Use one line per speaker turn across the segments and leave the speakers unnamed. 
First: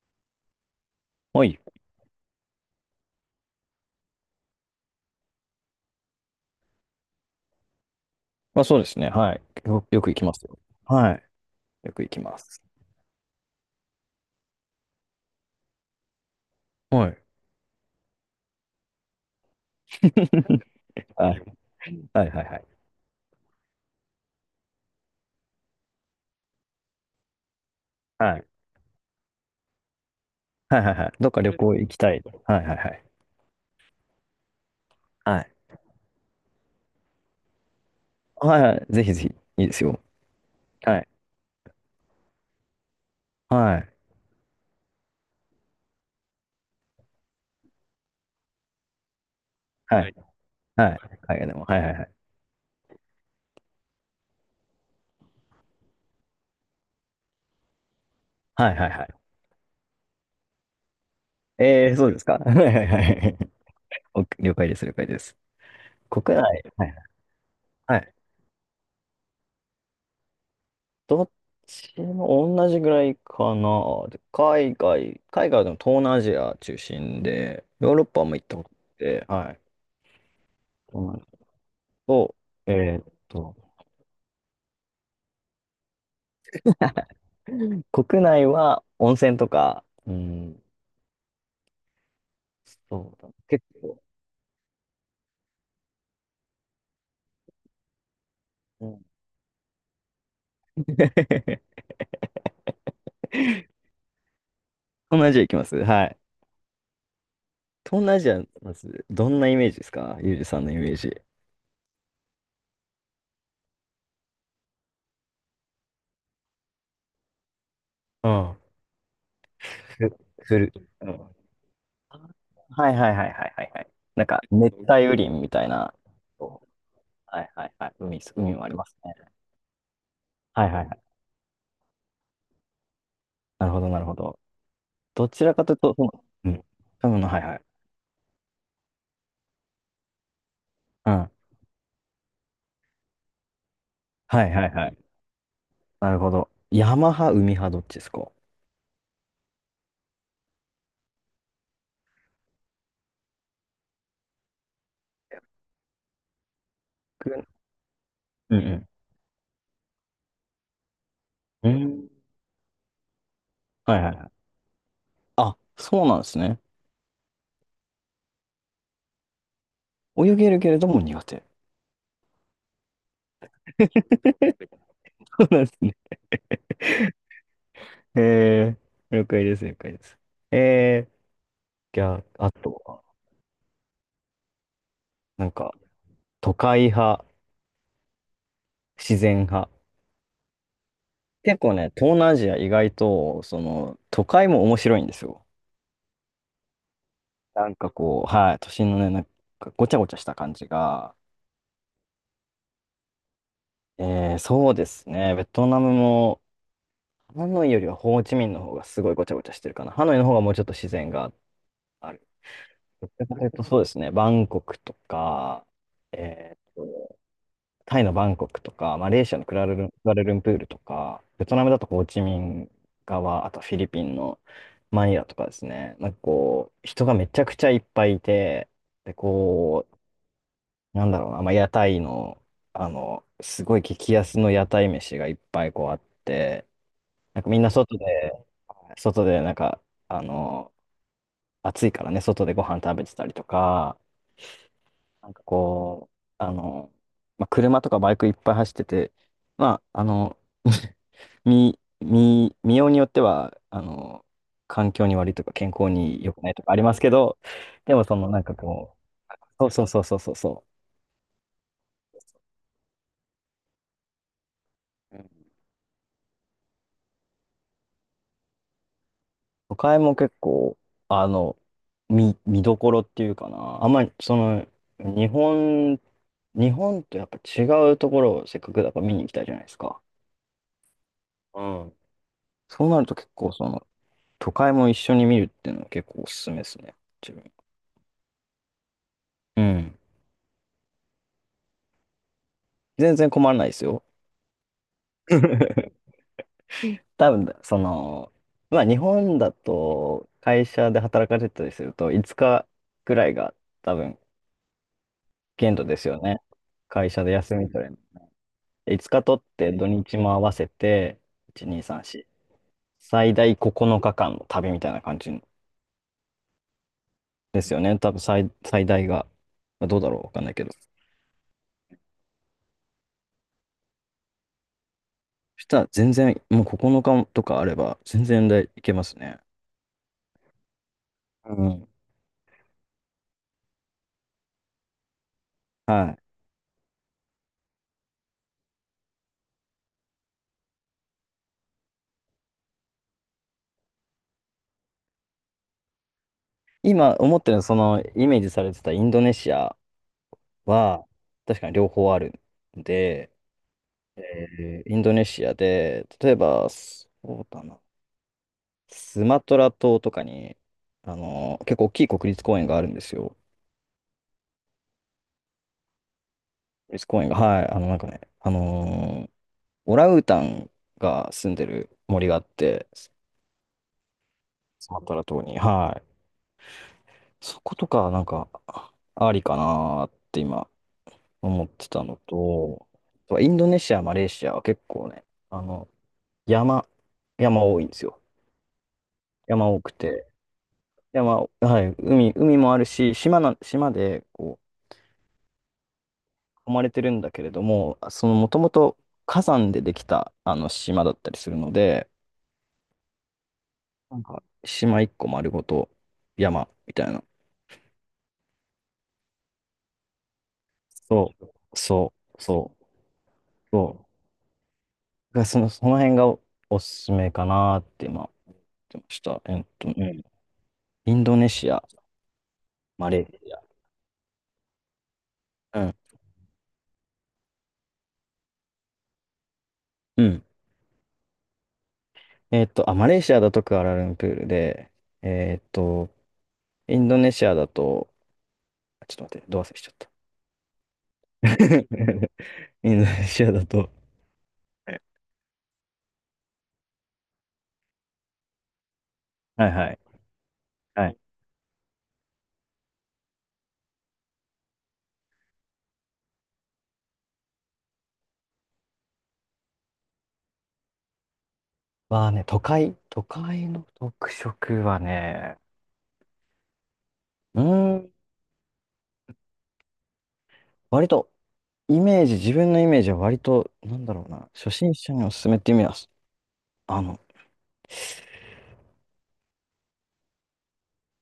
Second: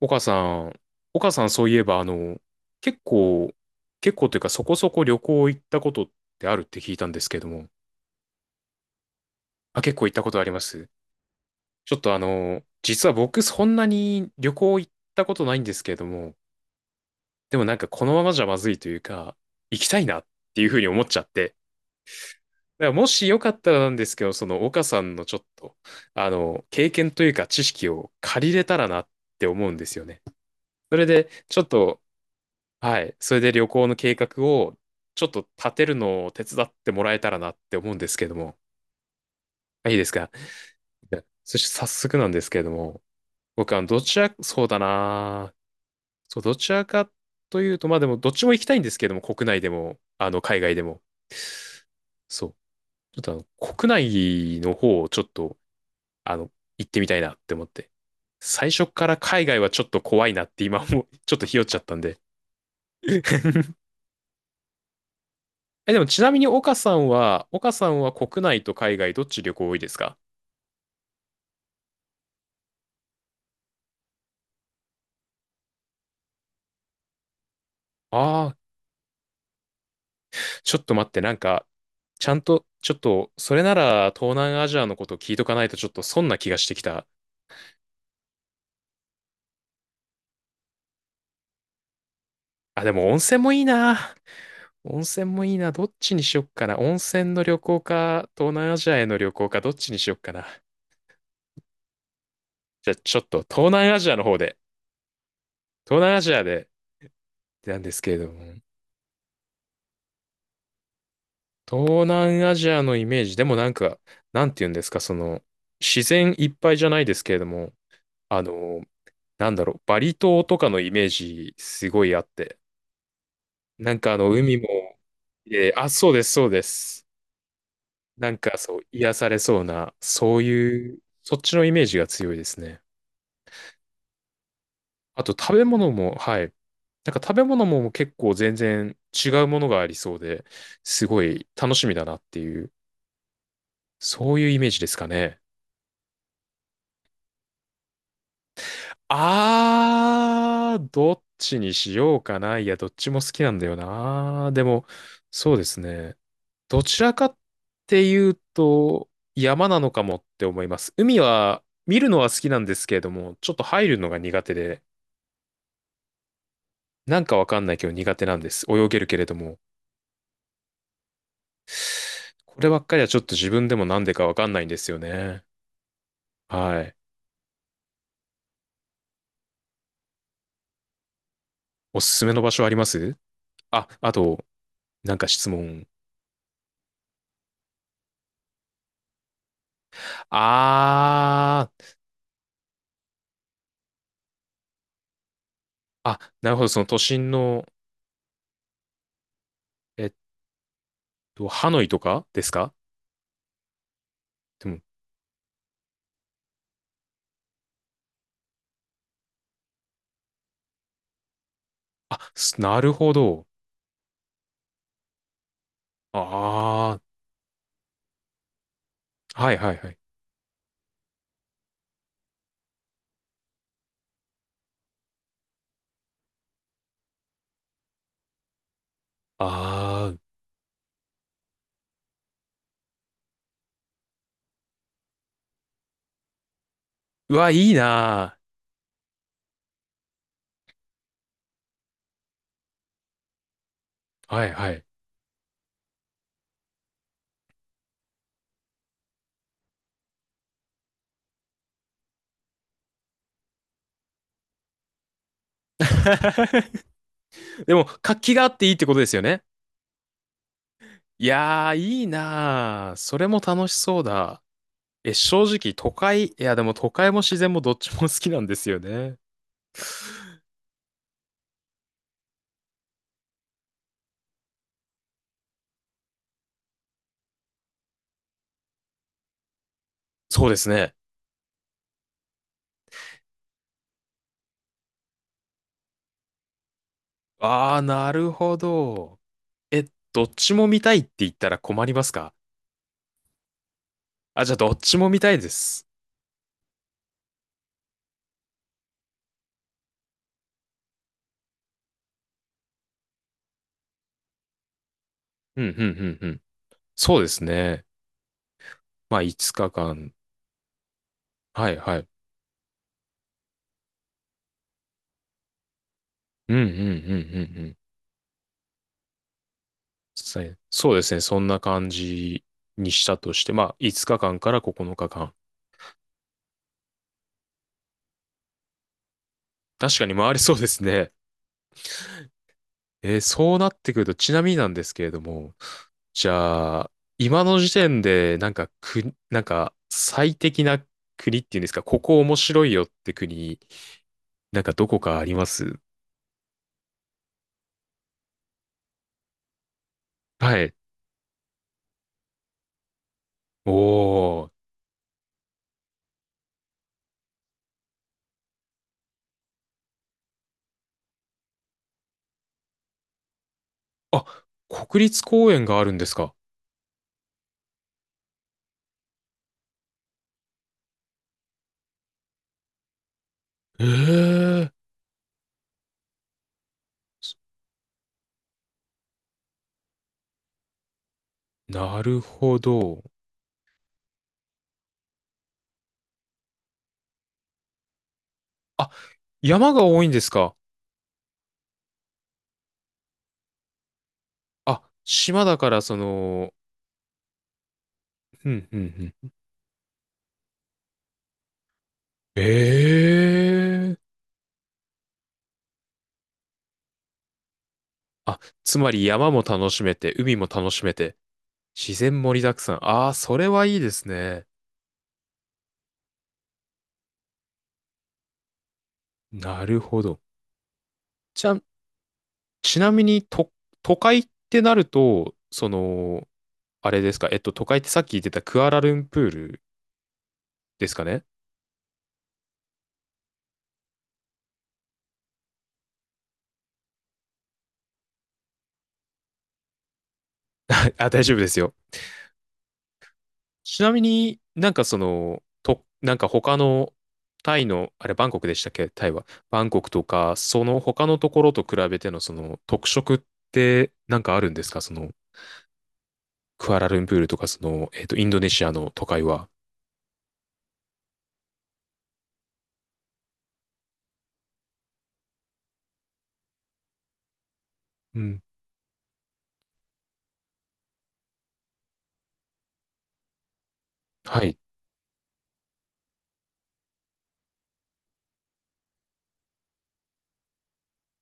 岡さん、岡さ
は
ん
い。
そういえば、結構、結構というかそこそこ旅行行ったことってあるって聞いたんですけども、
まあそうですね。はい。
あ、
よ、
結
よ
構行
く
っ
行
た
き
こ
ま
と
す
あり
よ。
ます。
はい。
ち
よ
ょっ
く行
と
きます。
実は僕そんなに旅行行ったことないんですけれども、
はい。
でもなんかこのままじゃまずいというか、行きたいなっ ていうふうに思っちゃっ
はい。
て、
はいはいはい。
だからもしよかったらなんですけど、その岡さんのちょっと、経験というか知識を
は
借
い。
りれたらなって思うんですよね。
はいはい
それ
はい。
で、
どっか旅
ちょっ
行行き
と、
たい。はいはいは
は
い。
い。それで旅行の計画をちょっ
は
と
い。
立てるのを手伝ってもらえたらなって思うんですけども。
はいはい。ぜひぜひ。いいです
あ、いい
よ。
ですか？
はい。
そして早速なんですけれども、僕
は
は
い。
どちら、そうだな。そう、どちらかというと、まあでもどっちも行きたいんですけども、国内で
は
も、
はい。い。
海外で
はい。
も。
海外でも。はいはいはい。
そう。ちょっと国内の方をちょっと、あの、行ってみたいなって思って。
は
最
いは
初
いは
から
い。
海外はちょっと怖いなって今も、ちょっとひよっちゃったん
そうで
で。
すか。はいはいはい。お了解です。了解です。
え、でもちな
国
み
内。
に岡
は
さ
い
んは、
はい。はい。
国内と海外どっち旅行多いですか？
どっちも同じぐらいかな。で海外でも東南アジア中心で、ヨーロッパも行
あ
っ
あ
たこ
ー、
とあって、はい。
ちょっと待って、なんか、ちゃ
そ
んと、
うな
ちょ
ん
っ
ですと、
と、それなら東南アジアのこと聞いとかないとちょっと損な気がしてきた。
国内は温泉とか、うん、
あ、でも温
そうだ、
泉もいい
結構、
な。温泉もいいな。どっちにしよっかな。温泉の旅行か、東南ア
う
ジア
ん。
への旅行か、どっちにしよっかな。じゃあ、ちょっと
東
東南アジアの方で、
南アジア行きます。
東
は
南
い。
アジアでなんです
東
けれ
南アジ
ど
ア、
も。
まず、どんなイメージですか？ゆうじさんのイメージ。
東南アジアのイメージ、でもなんか、なんて言うんですか、その、自然いっぱいじゃないですけれども、
う
あ
ん。
の、なんだろう、バリ
ふ、
島と
ふ
か
る、
のイメー
うん。
ジすごいあって、
はいはいはいはいはいはい。
なんか
なんか、
海も、
熱帯雨林みたい
あ、
な。
そうです、そうです。
はいはいはい。海、
なん
海
か
もあり
そう、
ます
癒
ね。
されそうな、そう
はいはい
い
は
う、
い。
そっちのイメージが強いですね。
なるほどなるほど。
あ
ど
と
ち
食
ら
べ
かという
物
と、そ
も、
の、
は
う
い。
ん。多
なんか
分の、
食
は
べ
いはい。
物も結構全然違うものがありそうで、す
う
ご
ん。
い楽しみだなっていう、そうい
は
う
い
イ
は
メー
い
ジで
は
す
い。
かね。
なるほど。山派、海派、どっちですか？
あー、どっちにしようかな。いや、どっちも好きなんだよな。でも、そうですね。どちらかっ
く
ていう
うん
と、山なのかもって思います。海は、
うん。う
見
ん。
るのは好きなんですけれども、ちょっと入る
はい
の
はい
が
は
苦
い。
手で、
あ、そうなんですね。
なんかわかんないけど苦手なんです。泳げるけれども。
泳げるけれども苦手。
こればっかりはちょっと自分で
そ
もなんでかわかんないんですよね。
うなんですね。
はい。
え了解です、了解です。えー、
お
じゃ
す
あ、
すめの場
あ
所あ
と
りま
は、
す？あ、あと、なんか
な
質
んか、
問。
都会派、自然派。結
あ
構
ー、
ね、東南アジア意外と、その、都会も面白いんですよ。
あ、なるほど。その都心の、
なんかこう、はい、都心のね、なんかごちゃ
え
ご
っ
ちゃした感じが、
ハノイとかですか？で
そう
も、
ですね、ベトナムも、ハノイよりはホーチミンの方がすごいごちゃごちゃしてるかな。ハノイの方がもうちょっと自然があ
あ、
る。
すなるほど。
そうですね、バンコクとか、えー
あ
と、タイのバンコクとか、マレーシア
あ、
の
はいはいは
ク
い。
アラルンプールとか、ベトナムだとホーチミン側、あとフィリピンのマニラとかですね、なんかこう、人がめちゃくちゃいっぱいいて、で、こう、
ああ、
なんだろうな、まあ、屋台の、あの、すごい激安の屋台飯がいっぱいこうあって、
う
なん
わ、
かみん
い
な
い
外で、
な
外でなんか、あの、暑いからね、外でご飯食べてたりとか、
ー。はいはい。
なんかこう、あの、まあ、車とかバイクいっぱい走ってて、まあ、あの、見ようによっては、あの、環境に悪いとか健康に良くないとかありますけど、
でも、
でもそ
活
の
気
な
が
ん
あ
か
っていいってこ
こ
とですよね。
う、そうそうそうそうそうそ
いやー、いいなー。それも楽しそうだ。え、
う。
正直、都会、いや、でも都会も自然もどっちも好きなんですよね。
都会も結構、あの、見どころっていうかな。あんまり、その、日本、日本とやっぱ違うところをせっかくだから見に行きたいじゃないですか。
そうですね。
うん。そうなると結構、その、都会も一緒に見るっていうのは結構おすすめですね。自分。
ああ、なるほど。
う
え、
ん。
どっちも見たいって言ったら困りますか？
全然困らないですよ。
あ、じゃあ、どっちも見たいです。
多分、その、まあ日本だと会社で働かれてたりすると5日くらいが多分
うん、う
限
ん、う
度です
ん、
よ
う
ね。
ん。
会
そう
社
で
で
す
休み
ね。
5
まあ、
日取っ
5
て土
日間。
日も合わせて、1、
はい、
2、3、
は
4、
い。
最大9日間の旅みたいな感じ
うん、うん、うん、うん、う
です
ん。
よね。多分最大が、まあどうだろう、わ
そ
かんない
う
けど。そ
そうですね。そんな感じにしたとして、まあ、5日間かんから9日間。
したら全然、もう9日とかあれば、全然でいけますね。
確かに回りそうですね。
うん。
そうなってくると、ちなみになんですけれども、
はい。
じゃあ、今の時点で、なんか、なんか、最適な国っていうんですか、ここ面白いよって国、なんかどこかあります？
今思ってるのはその、イメージされてたインドネシア
はい。
は、確かに両方あるんで、
おー。
インドネシアで、例えば、そうだな、スマトラ島とかに、あの、結構大きい国立公園があるんですよ。
あ、国立公園があるんですか？
国立公園が、はい、あの、なんかね、オランウータンが住んでる森があって、
ええ、
スマトラ島に、はい。そことか、なんか、ありかなーって今、思って
な
たの
るほ
と、
ど。
インドネシア、マレーシアは結構ね、あの、山、山多いんですよ。
あ、
山
山
多
が
く
多いんで
て、
すか？
はい、海もあるし、島で、こ
あ、島だからその、
う、囲まれてるんだけれども、その、も
う
と
ん
も
う
と
んうん。
火山でできた、あの、島だったりするので、
ええ
なんか、島一個丸ごと山みたいな。
あ、つまり山も楽しめて、海も楽しめて、
そう、
自
そ
然盛り
う、
だく
そ
さん。
う、
ああ、それはいいで
そ
すね。
う。がその辺がおすすめかなって今、言ってました。
なるほ
う
ど。
ん。インド
じ
ネ
ゃあ、
シア、
ちなみ
マレ
に、
ーシア。
都会ってなると、
うん。
あれですか、都会ってさっき言ってたクアラルンプール
うん。
ですかね？
あ、マレーシアだとクアラルンプールで、えっと、インドネシアだと、あちょっと待って、どう忘れしちゃった。
あ、大丈夫で すよ。
インドネシアだ
ち
と、
なみになんか
はい
なんか他のタイの、あれバンコクでしたっけ、タイは。バンコク
はい。
とか、その他
は
の
い。
ところと比べてのその特色ってなんかあるんですか？その、クアラルンプールとかその、インドネシアの都会は。
都会の特色はね、うーん、
うん。
割とイメージ、自分のイメージは割と、なんだろう
は
な、
い。
初心者におすすめっていう意味は、あの、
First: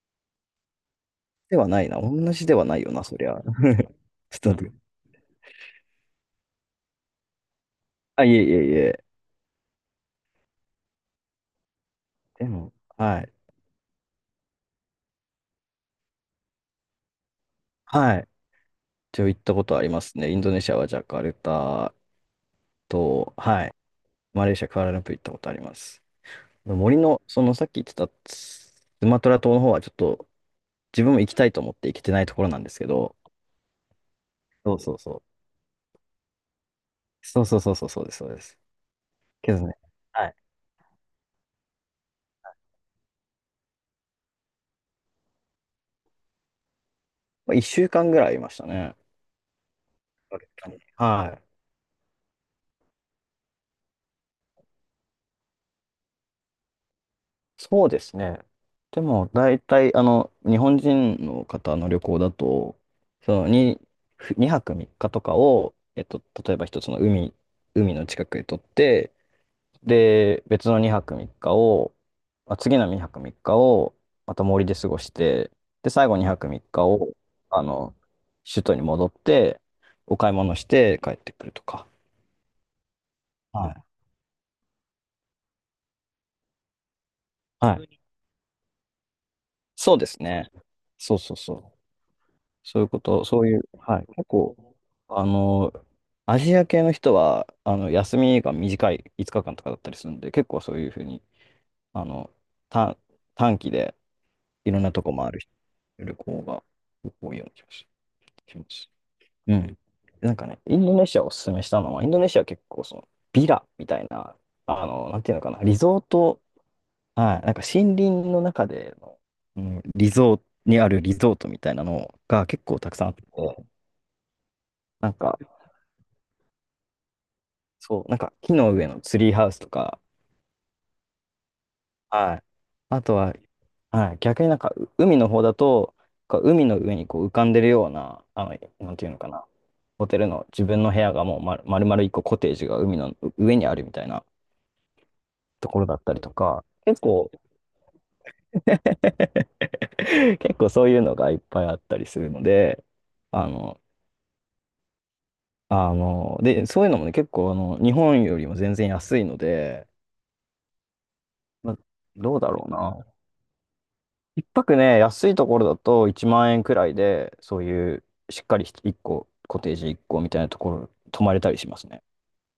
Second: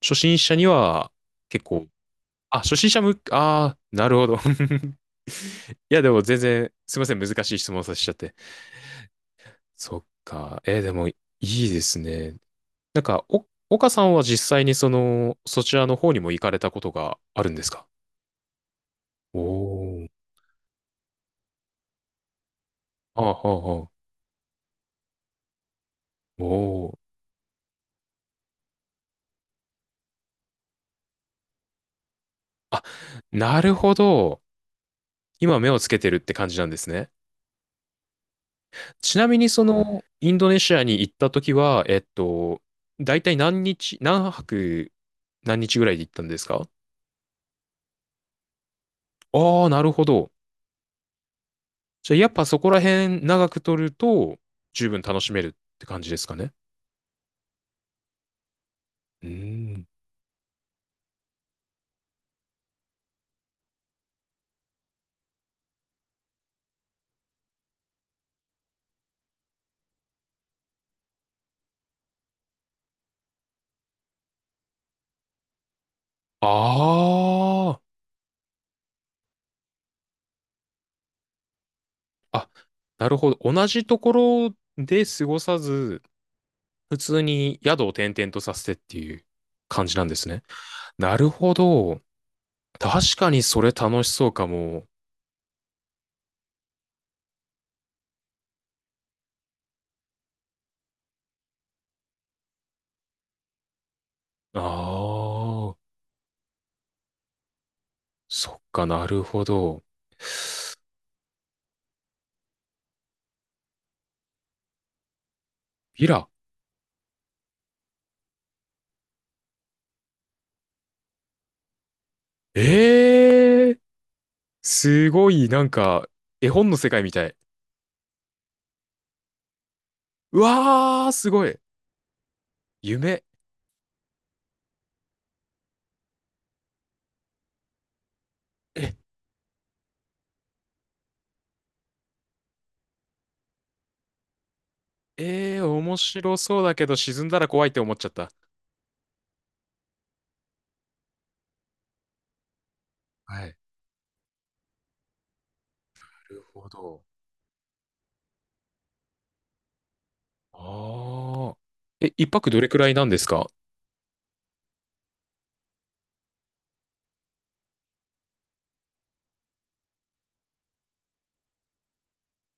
初心者には
で
結
はな
構、
いな、同じで
あ、
は
初
ない
心
よ
者
な、
向
そ
け、
りゃ。
ああ、なるほ ど。
ちょ
い
っと待って。
や、でも全然、すいません、難しい質問させちゃっ
あ、い
て。
えいえいえ。
そっか。でもいいですね。
でも、
なん
は
か、
い。
岡さんは実際にその、そちらの方にも行かれたことがあるんですか？
はい。一応行
お
ったことありま
ー。
すね。インドネシアはジャカルタ
ああ、あ
と、はい。
あ、ああ
マレーシア、クアラルンプー行ったことあります。
お
森
ー。
の、そのさっき言ってたスマトラ島の方はちょっと自分も行きたいと思って行けてないところなんです
あ、
けど、
なるほど。
そうそうそう。
今目をつけてるって感じなんですね。
そうそうそうそう、そうです、そうです。
ちなみに
けど
そ
ね、
の、
は
イ
い。
ンドネシアに行った時は、大体何日、何泊、何日ぐらいで行ったんですか？
まあ、1週間ぐらいいましたね。
ああ、なるほど。
はい。
じゃあ、やっぱそこら辺長く取ると、十分楽しめるって感じですかね。
そうですね。で
う
も、大
ーん。
体、あの、日本人の方の旅行だと、その2、ふ泊3日とかを、例えば一つの海の近くへ取って、で、別の2泊3日を、まあ、次の2泊3日を、また森で過ごして、で、最後2泊
あ
3日を、あ
あ。
の、首都に戻って、お買い物して帰ってくるとか。
あ、なるほど。同
はい。
じところで過ごさず、普通に
は
宿を
い。
転々とさせてっていう感じ
そう
な
で
んで
す
すね。
ね。
な
そう
る
そう
ほ
そう。
ど。
そういうこ
確
と、
か
そ
に
うい
そ
う、
れ
は
楽
い、
し
結
そうか
構、
も。
あの、アジア系の人は、あの、休みが短い5日間とかだったりするんで、結構そういうふうに、あの、短、短期で
あ
いろんなとこ回る人
あ、
旅行が多いような気がし
そ
し
っ
ま
か
す。
なるほ
うん。
ど。
なんかね、インドネシアをおすすめしたのは、インドネシアは結構その、ビラみたいな、あの、なんていうのかな、リゾー
ビラ。
ト、はい、なんか森林の中での、うん、リゾートにあるリゾートみたいなのが結構たくさんあって、
ええ、す
なん
ご
か、
い、なんか、絵本の世界みたい。
そう、なんか木の上のツリーハウスとか、
うわー、すごい。
はい。あと
夢。
は、はい、逆になんか海の方だと、こう海の上にこう浮かんでるような、あの、な
え、
んていうのかな、ホテルの自分の部屋がもう丸々一個コテージが海の上にあるみたいなところだ
面
ったりと
白そう
か、
だけど
結
沈ん
構、
だら怖いって思っちゃった。
結構そういうのがいっぱいあったりするので、
は
あ
い。
の、
なるほ
で、そういうの
ど。
もね、結構あの、日本よりも全然安いので、
ああ。
まあ、
え、一
どうだ
泊ど
ろ
れ
う
くらい
な。
なんですか？
一泊ね、安いところだと1万円くらいで、そういうしっかり1個、コテージ1個みたいなところ、泊まれたりしますね。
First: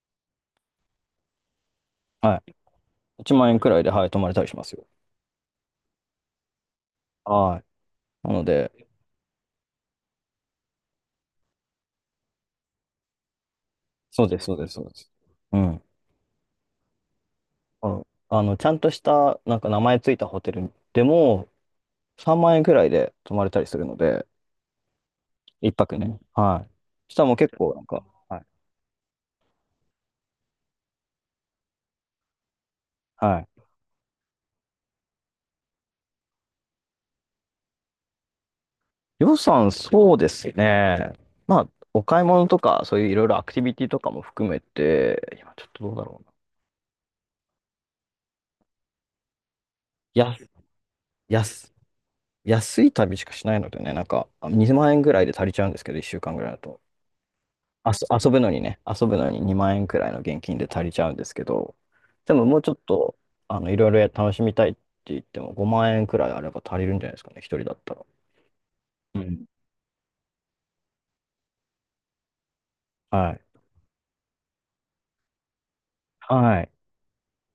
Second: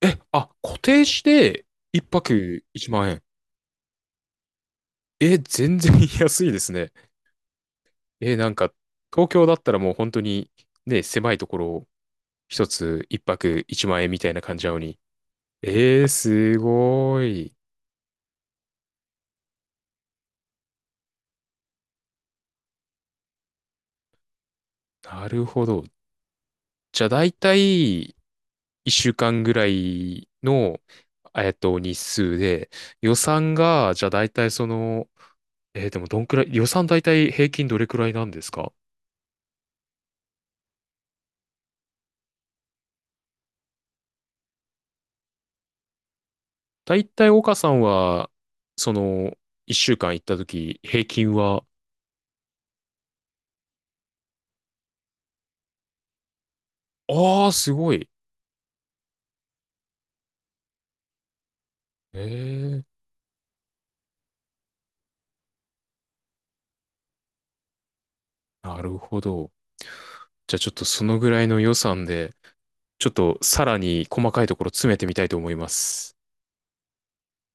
え、あ、固定して一
はい。
泊1万円。
1万円くらいで、はい、泊まれたりしますよ。
え、全然 安いですね。
はい。な
え、
の
なん
で、
か、東京だったらもう本当にね、狭いところを一つ一泊1万円み
そ
た
う
い
で
な
す、そ
感
う
じ
で
な
す、
の
そうで
に。
す。うん。
えー、すごい。
あのちゃんとした、なんか名前ついたホテルでも、3万円くらいで泊まれたりするので、
なるほ
一
ど。
泊ね。は
じゃあ
い。したら
大
もう結
体
構、なんか、はい。
1週間ぐらいの、日数で、予
は
算
い。
が、じゃあ大体でもどんくらい、予算大体平均どれくらいなんですか？
予算、そうですね。まあ、お買い物とか、そういういろいろアクティビティとかも含めて、今ちょっとどうだろうな。
大体岡さんは、その、一週間行った
や、
時、平均
や
は、
す安い旅しかしないのでね、なんか2万円ぐらいで足りちゃうんですけど、1週間ぐらいだと。
ああ、すごい。
遊ぶのに2万円くらいの現金で足りちゃうんですけど、
え
でももうちょっ
え、
と、あの、いろいろ楽しみたいって言っても5万円くらいあれば足りるんじゃないですかね、一人だったら。
なる
う
ほ
ん。
ど。じゃあちょっとそのぐらいの予算で、ちょっ
は
と
い。
さらに細かいところ詰めてみたいと思います。
はい。